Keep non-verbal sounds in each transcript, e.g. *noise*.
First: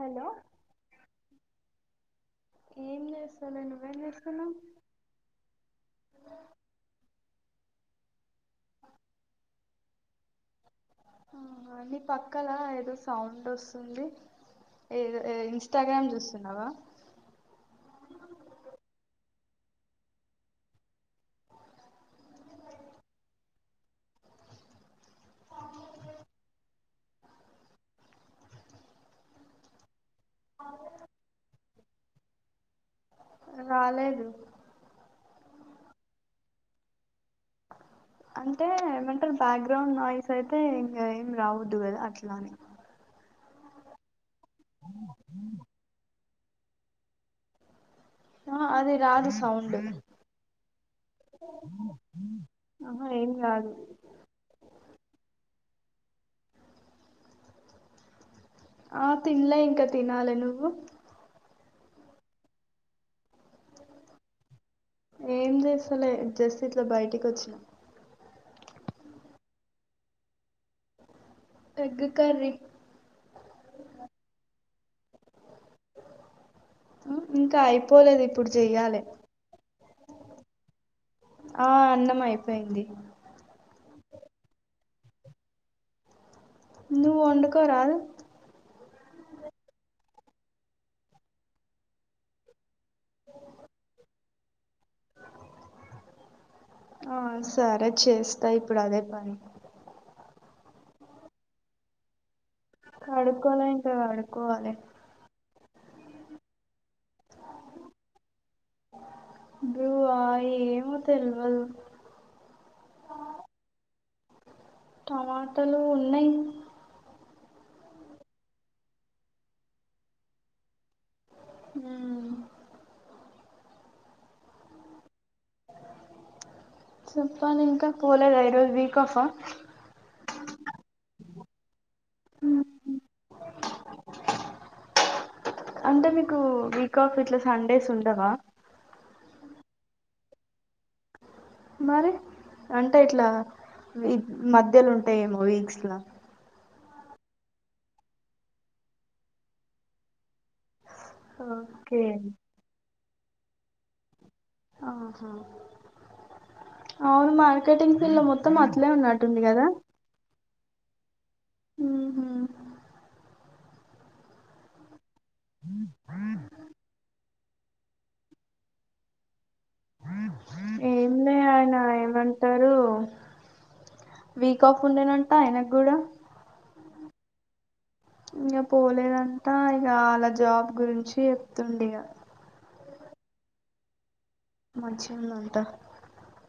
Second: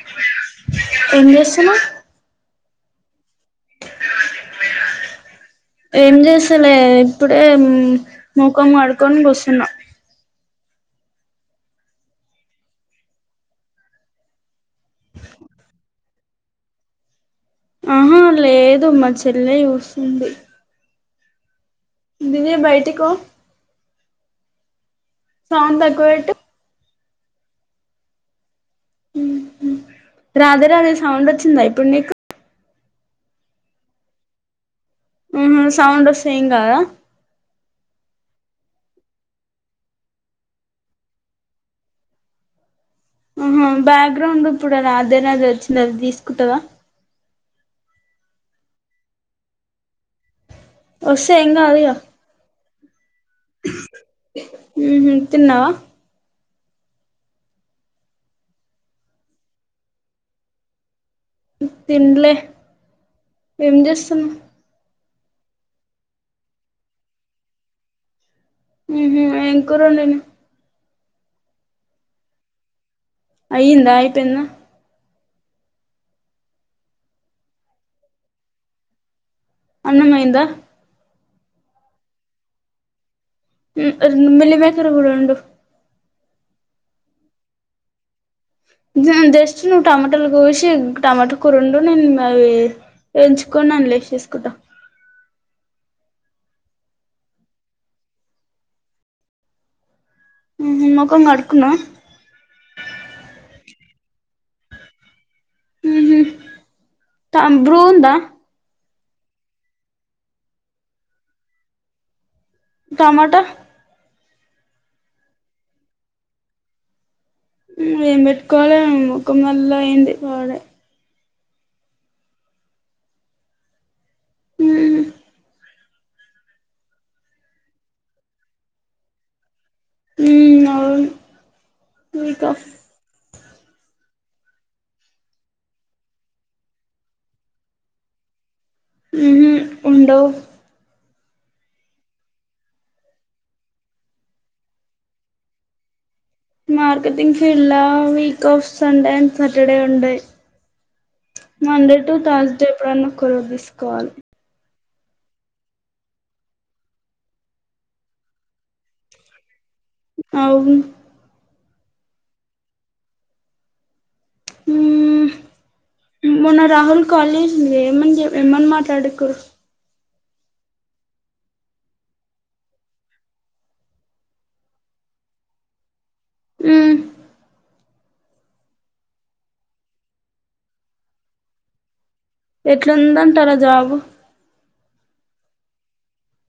hello ఏం జెస్తున్నావ్ ఏం చేస్తాలె నువ్వేం చేస్తున్నావ్ ఏం జెసలే ఇప్పుడే ముఖం కడుకుని కూసున్న ఆ నీ పక్కల ఏదో సౌండ్ వస్తుంది ఏ ఎ ఇన్స్టాగ్రామ్ చూస్తున్నావా ఆహా లేదు మా చెల్లె చూసుంది దివ్య బయటికో సౌండ్ తక్కువెట్టు రాధే రాధే సౌండ్ వచ్చిందా ఇప్పుడు నీకు రాలేేదు ఉహు సౌండ్ వస్తే ఎం కాదా అంటే ఏమంటరు బ్యాక్గ్రౌండ్ నాయిస్ అయితే ఇంగ ఏమి రావద్దు కదా అట్లని ఆహ బ్యాక్గ్రౌండ్ ఇప్పుడు నా రాధే రాధే వచ్చింది అది తీసుకుంటదా ఆ అది రాదు సౌండ్ వస్తే ఏం కాదు ఇగ ఆహ ఏం కాదు తిన్నావ ఆ తిన్లే ఇంక తినాలి నువ్వు తిన్లే ఏం చేస్తున్నావ్ ఏం చేస్తలే జస్ట్ ఇట్లా బయటికి వచ్చా హు హు ఎం కూర ఉండినావ్ ఎగ్ కర్రీ అయ్యిందా అయిపోయిందా ఇంకా అయిపోలేదు ఇప్పుడు చెయ్యాలి అన్నమైంద ఆ అన్నం అయిపోయింది మిల్లి మేకర్ కూడ ఒండు నువ్వు ఒండుకొరా జస్ట్ నువ్వు టమాటోలు కోసి టమాటో కురోండు నేను ఇంగ అవి ఎంచుకోని అందులో వేసేసుకుంట ఆ సరే చేస్తా ఇప్పుడు అదే పని మొకం కడుకున్నవ కడుక్కోలే ఇంకా కడుక్కోవాలి బ్రు వుంద బ్రు ఆ ఏమో తెల్వదు టమాటో టమాటలు ఉన్నాయి ఏం పెట్టుకోవాలి ముఖం *unintelligible* అయింది వాడ హు హు చెప్పాలి ఇంక పోలేద ఐరోజు వీక్ ఆఫా మ్మ్ అవును వీక్ ఆఫ్ *inaudible* అంటే మీకు వీక్ ఆఫ్ ఇట్ల సండేస్ ఉండవా హు హు వుండవ్ మరి అంటే ఇట్ల మధ్యలో ఉంటాయేమో వీక్స్ల మార్కెటింగ్ ఫీల్డ్ ల week off Sunday and Saturday ఉంటాయి మండే ఓకే టు థర్స్డే ఎప్పుడన్నా కుర తీసుకోవాలి ఆహా అవును మార్కెటింగ్ ఫీల్డ్ లో మొత్తం అట్లే ఉన్నట్టుంది కదా అవును హు హు మన్న రాహుల్ *unintelligible* *unintelligible* ఏమన్ మాట్లాడుకో ఏమిలే ఆయన ఏమంటడు వీక్ ఆఫ్ ఉండేనంట ఆయనకు కూడా హు ఇంకా పోలేదంట ఇక అలా జాబ్ గురించి చెప్తుండు ఇగ ఎట్లుదంటారా జబు మంచి ఉన్నంత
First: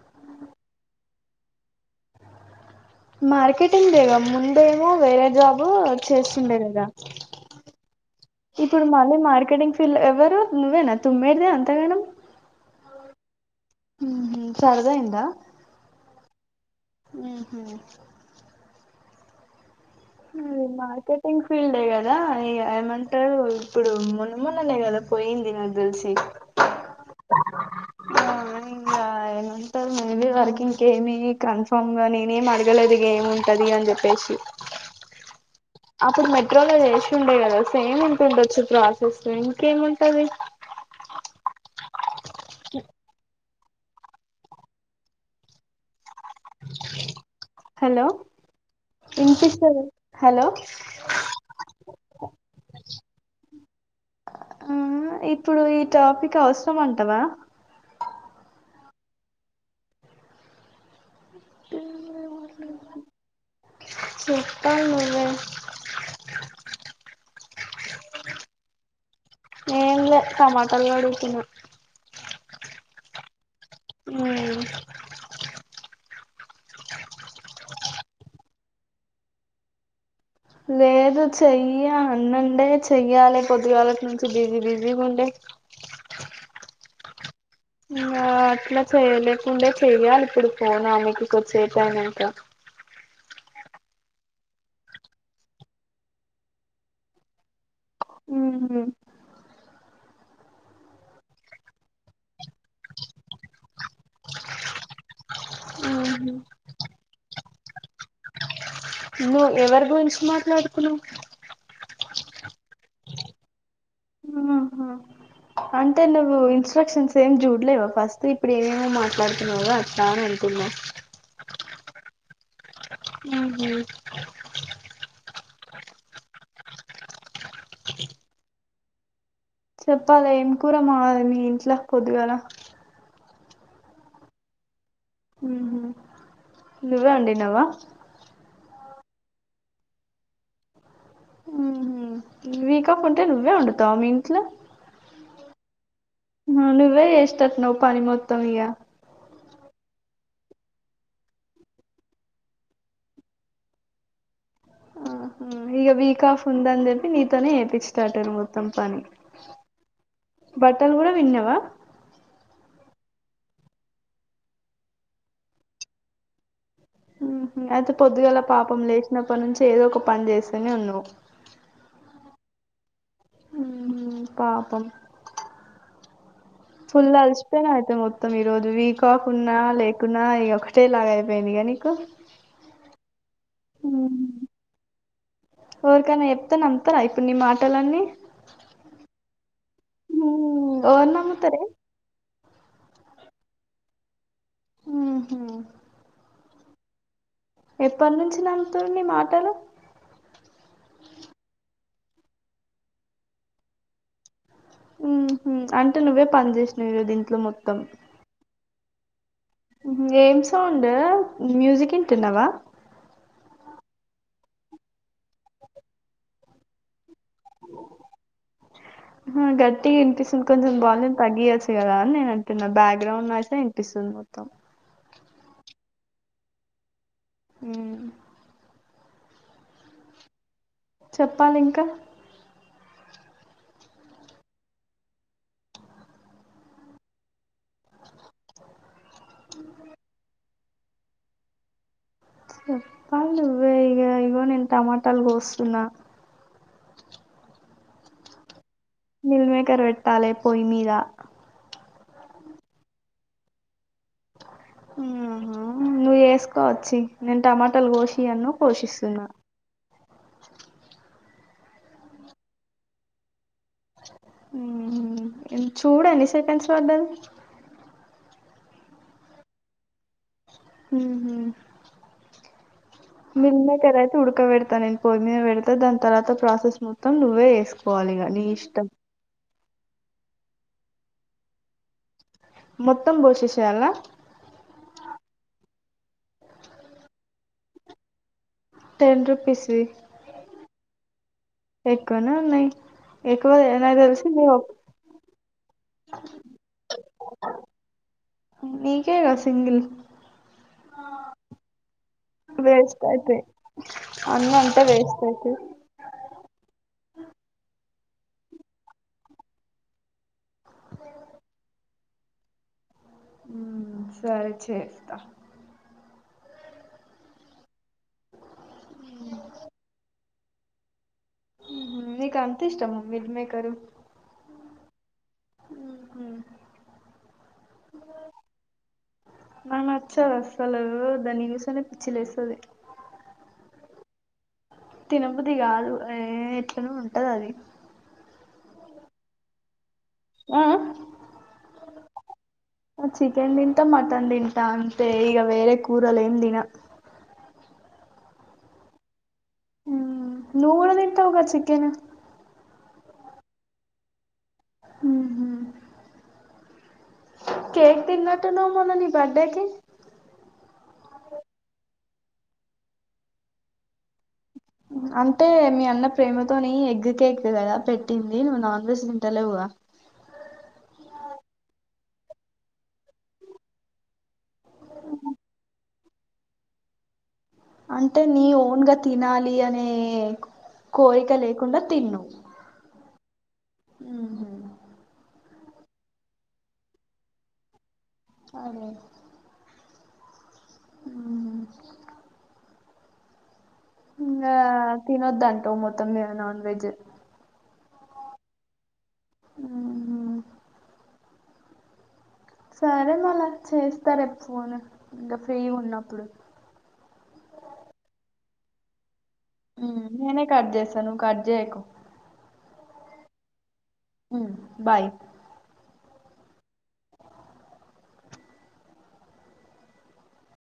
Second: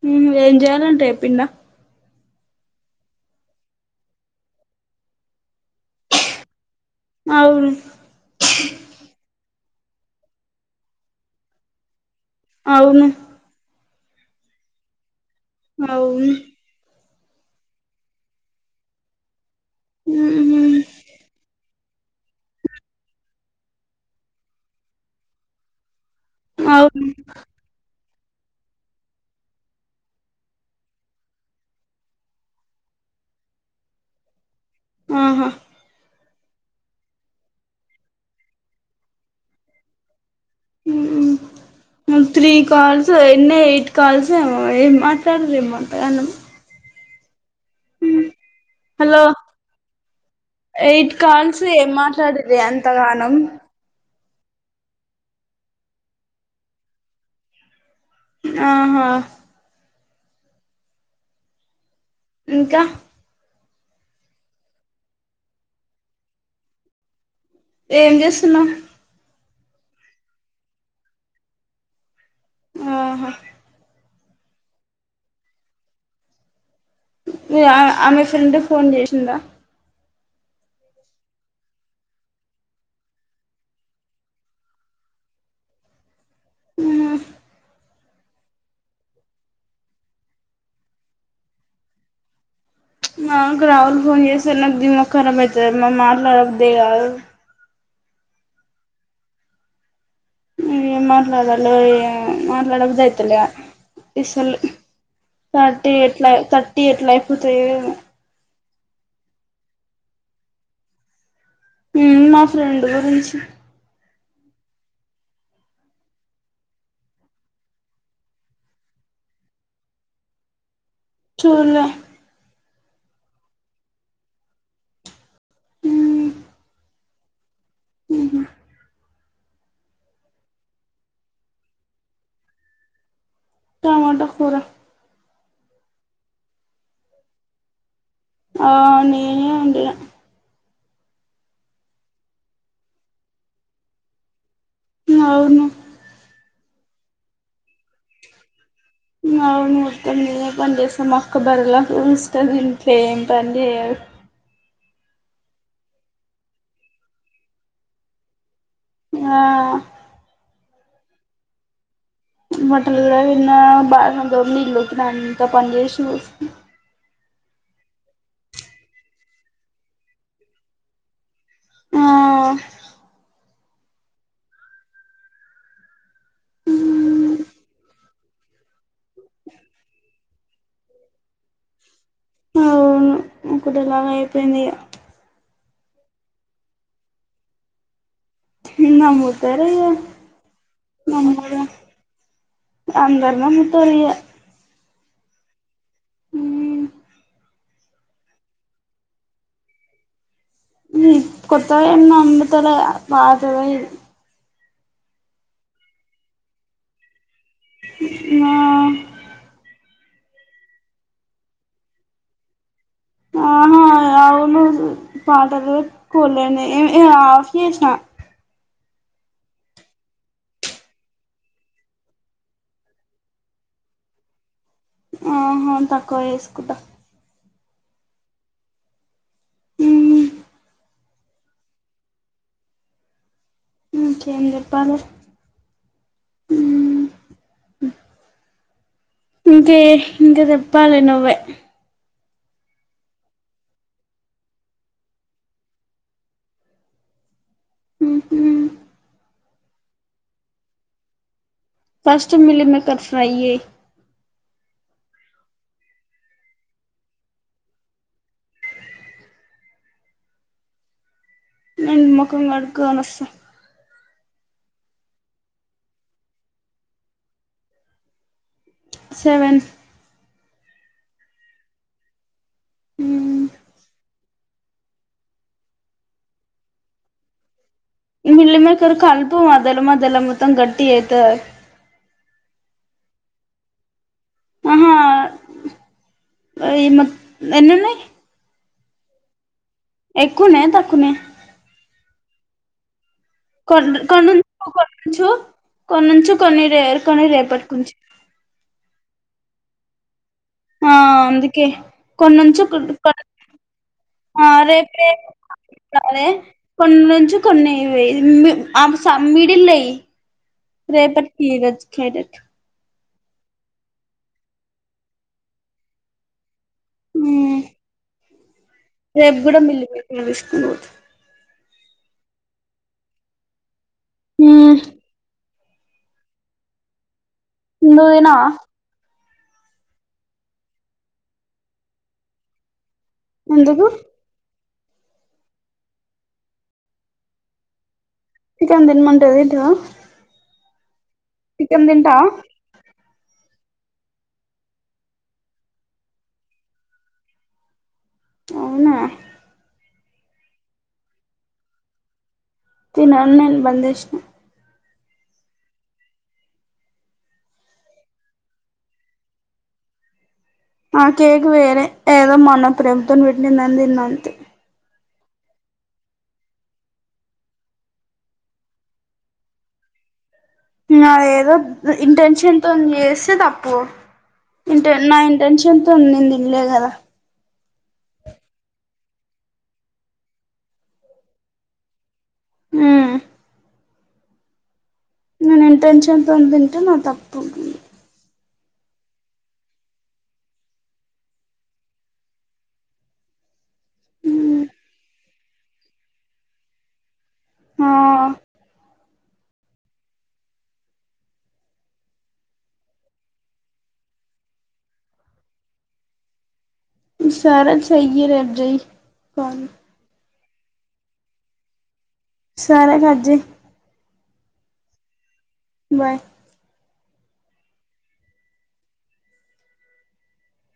హ్మ్ ఏం చేయాలంటే రేపిల్ల మార్కెటింగ్ లేేద ముందేమో వేరే జాబు చేస్తుండే కదా అవును ఇప్పుడు మళ్ళీ మార్కెటింగ్ ఫీల్డ్ ఎవరు నువ్వేనా తుమ్మేదిదే అంతగనం అవును ఉమ్ సరిది అయిందా అవును ఆహ ఉహూ మార్కెటింగ్ ఫీల్డే కదా ఇ ఏమంటారు ఇప్పుడు మొన్న మొన్న మొన్ననే కదా పోయింది దల్ సి అవును ఆ ఇంకా ఏను ఉంట మీ వాళ్కి ఇంకేమి కన్ఫామ్ గా నేనేమి అడగలేదు ఇక ఏమింటది అని చెప్పేసి ఆహా అప్పుడు మెట్రోలో చేసి ఉండే కదా సేమ్ ఉంటుండొచ్చు ప్రాసెస్ ఇంకేముంటది ఉహూ మేం త్రీ కాల్స్ అన్ని ఎయిట్ కాల్స్ ఏమో ఏం మాట్లాడదు ఏం మాట్లాడన్నా హలో హలో ఇనిపిస్తలేదు ఎయిట్ కాల్స్ ఏం మాట్లాడేదే ఎంతగానం ఆ ఇప్పుడు ఈ టాపిక్ అవసరంమంటావా ఆహా అ ఇంకా చెప్పాల్ నువ్వే ఏం చేస్తున్నావ్ ఏం లేదు టమాటాలు కడుగుతున్న ఆహా ఉ *unintelligible* ఆ ఆమె ఫ్రెండ్ ఫోన్ చేసిందా లేదు చెయ్య అన్నండే చెయ్యాలి పొద్దుగాలట్ నుంచి బిజీ బిజీగా ఉండే *inaudible* ఉ ఇంగ అట్లా చేయలేకుండే చెయ్యాలే ఇప్పుడు పోన్ ఆమెకికి కొద్దిసేపు అయినంక మాకు రాహుల్ ఫోన్ చేస్తాడు నాకు దిమాక్ కరాబ్ అయితది నాకు మాట్లాడ బుద్దే కాదు ఉహు ఏం మాట్లాడాలో ఏమో మాట్లాడ బుద్ధి అయితలేదు అసలు థర్టీ ఎట్లా ఉహు థర్టీ ఎట్ల అయిపోతాయో ఏమో ను్ ఎవరి గురించి మాట్లాడుకున్నా్ ఉమ్ మా ఫ్రెండ్ గురించి ఆహా అంటే నువ్వు ఇన్స్ట్రక్షన్స్ ఏమి చూడలేవా ఫస్ట్ ఇప్పుడు ఏమేమో మాట్లాడుతున్నావో అట్లా అని అనుకున్నావు సూడలే ఉహు హ్మ్ ఉహు చెప్పాలే ఏం కూర మావాలి నీ ఇంట్లా పొద్దుగాల టమాటా కూర నువ్వే ఒండినవా ఆ నేనే ఒండినా మ్మ్ హూ వీక్ ఆఫ్ ఉంటే నువ్వే ఒండుతవా మీ ఇంట్లో అవును నువ్వే చేసెటట్టు ఉన్నవ్ పని మొత్తం ఇగా అవును మొత్తం నేనే పని చేస్తా మా అక్క బర్రె లెక్క కుసుంటది ఇంట్లో ఏం పని చేయదు ఆహా ఇగ వీక్ ఆఫ్ ఉందని చెప్పి నీతోనే చేపిచ్చెటటున్నరు మొత్తం పని ఆ బట్టలు కూడా పిండిన్నవా బట్టలు కూడా పిండిన బాసినలు తోమి ఇల్లు ఊకిన అంతా పని చేసి కూసున్నా అయితే పొద్దుగాల పాపం లేచినప్పటి నుంచి ఏదో ఒక పని చేస్తనే ఉన్నవ్ ఆ హ్మ్ పాపం ఫుల్ అలిసిపోయినవ్ అయితే మొత్తం ఈరోజ వీక్ ఆఫ్ ఉన్నా లేకున్నా ఇగ ఒకటే లాగ అయిపోయింది కదా నీకు అవును ఒక్కటే లాగా అయిపోయింది ఇగ ఒవరికనా చెప్తే నమ్ముతరా ఇప్పుడు నీ మాటలన్నీ నమ్ముతరిగా ఉహు ఎవరు నమ్ముతారే అందరు నమ్ముతరిగా మ్మ్ హూ ఎప్పటి నుంచి నమ్ముతరు నీ మాటలు హ్మ్ కొత్తవేం నమ్ముతలే పాతవే ఇవి మ్ హూ అంటే నువ్వే పని చేసినవ్ ఈ రోజు ఇంట్లో మొత్ మ్యా ఏం సౌండు మ్యూజిక్ ఇంటున్నావా అవును అవును పాటలు పెటుకోలే నైమే ఏ ఆఫ్ చేసినా అ గట్టిగా ఇనిపిస్తుంది కొంచెం వాల్యూమ్ తగ్గియొచ్చు కదా అని నేను అంటున్నా బ్యాక్గ్రౌండ్ నాయిసే వినిపిస్తుంది మొత్తం ఆహా తక్కువ చేసుకుటా మ్మ్ మ్ చెప్పాలింకా ఇంకేం చెప్పాలే ఇంకే ఇంకా చెప్పాల నువ్వే చెప్పాలి నువ్వే ఇగ ఇగో నేను టమాటాలు కోస్తున్నా మిల్మేకర్ పెట్టాలే పోయి మీదా ఫస్ట్ మిలీమేకర్ ఫ్రై చేయ్ ఆహా నువు చేసుకోవచ్చి నేను టమాటాలు కోషి అన్నవ్ కోషిస్తున్నా నేన్ మొఖం కడుకోనొస్తా హ్మ్ చూడు ఎన్ని సెకండ్స్ పడ్దది సెవెన్ మ్మ్ హూ *unintelligible* ఉుడక పెడతా నేను పొయ్యి మీద పెడతా దాని తర్వాత ప్రాసెస్ మొత్తం నువ్వే వేసుకో మీల్ మేకర్ కలుపు మధ్యలో మధ్యలో మొత్తం గట్టిగా అయితది మొత్తం పోసేసి ఏయల ఆహా ఈ మ ఎన్నున్నాయి టెన్ రుపీస్ ఎక్కువున్నాయా తక్కువున్నాయా ఎక్కువనే ఉన్నాయి ఎక్కువ కొన్ని నాకు తెలిసి కొన్నించ నీ ఒక్- కొన్నించు కొన్నించు కొన్ని రే కొన్ని రేపటికి ఉంచు నీకే గా సింగిల్ ఆ అందుకే కొన్నించు వేస్ట్ అయితాయి అన్ని అంతా రేపు వేస్ట్ అయితాయి రే కొన్నించు కొన్ని *unintelligible* మిడిల్ లో వెయ్యి రేపట్కి *unintelligible* సరే చేస్తా ఉ రేపు కూడా మిల్లి *unintelligible* తీసుకున్నా నీకు అంత ఇష్టమా మీల్ మేకరూ హు ఉహు నునా నాకు నచ్చదు అసలు దాన్ని చూస్తేనే పిచ్చి లేస్తాది ఎందుకు తినబుద్ధి కాదు ఏ ఎట్లనో ఉంటది అది చికెన్ తినమంటే తింటావా ఆ చికెన్ తింటావా చికెన్ తింటా మటన్ తింటా అంతే ఇగ వేరే కూరలు ఏమి తిన అవునా నువ్వు కూడా తింటావ్గా చికెన్ తినను నేను బంద్ చేసినా హుహు కేక్ తిన్నటున్నావ్ మొన్న నీ బర్త్డేకి ఆ కేక్ వేరే ఏదో మా అన్న ప్రేమతో పెట్టిండని తిన్న అంతే అంటే మీ అన్న ప్రేమతోని ఎగ్ కేక్ కదా పెట్టింది నువ్వు నాన్ వెజ్ తింటలేవుగా *inaudible* నా ఏదో ఇంటెన్షన్ తోనీ చేస్తే తప్పు ఇంట నా ఇంటెన్షన్ తోనే నేను తినలేదు కదా అంటే నీ ఓన్గా తినాలి అనే కోరిక లేకుండా తిన్నావ్ హు ఉహు నేను ఇంటెన్షన్ తో తింటే నా తప్పు ఉంటుంది అదే హు ఇంకా తినొద్దంటావ్ మొత్తం మీద నాన్ వెజ్ ఆ ఆమ్ సరే మళ్ళా చేస్తా రేపు ఫోను ఇంకా ఫ్రీ ఉన్నప్పుడు సరే చేయి రెపు చేయి నేనే కట్ చేస్తా నువ్వు కట్ చేయ్యకు సరే కట్ చేయి ఉమ్ బాయ్ బాయ్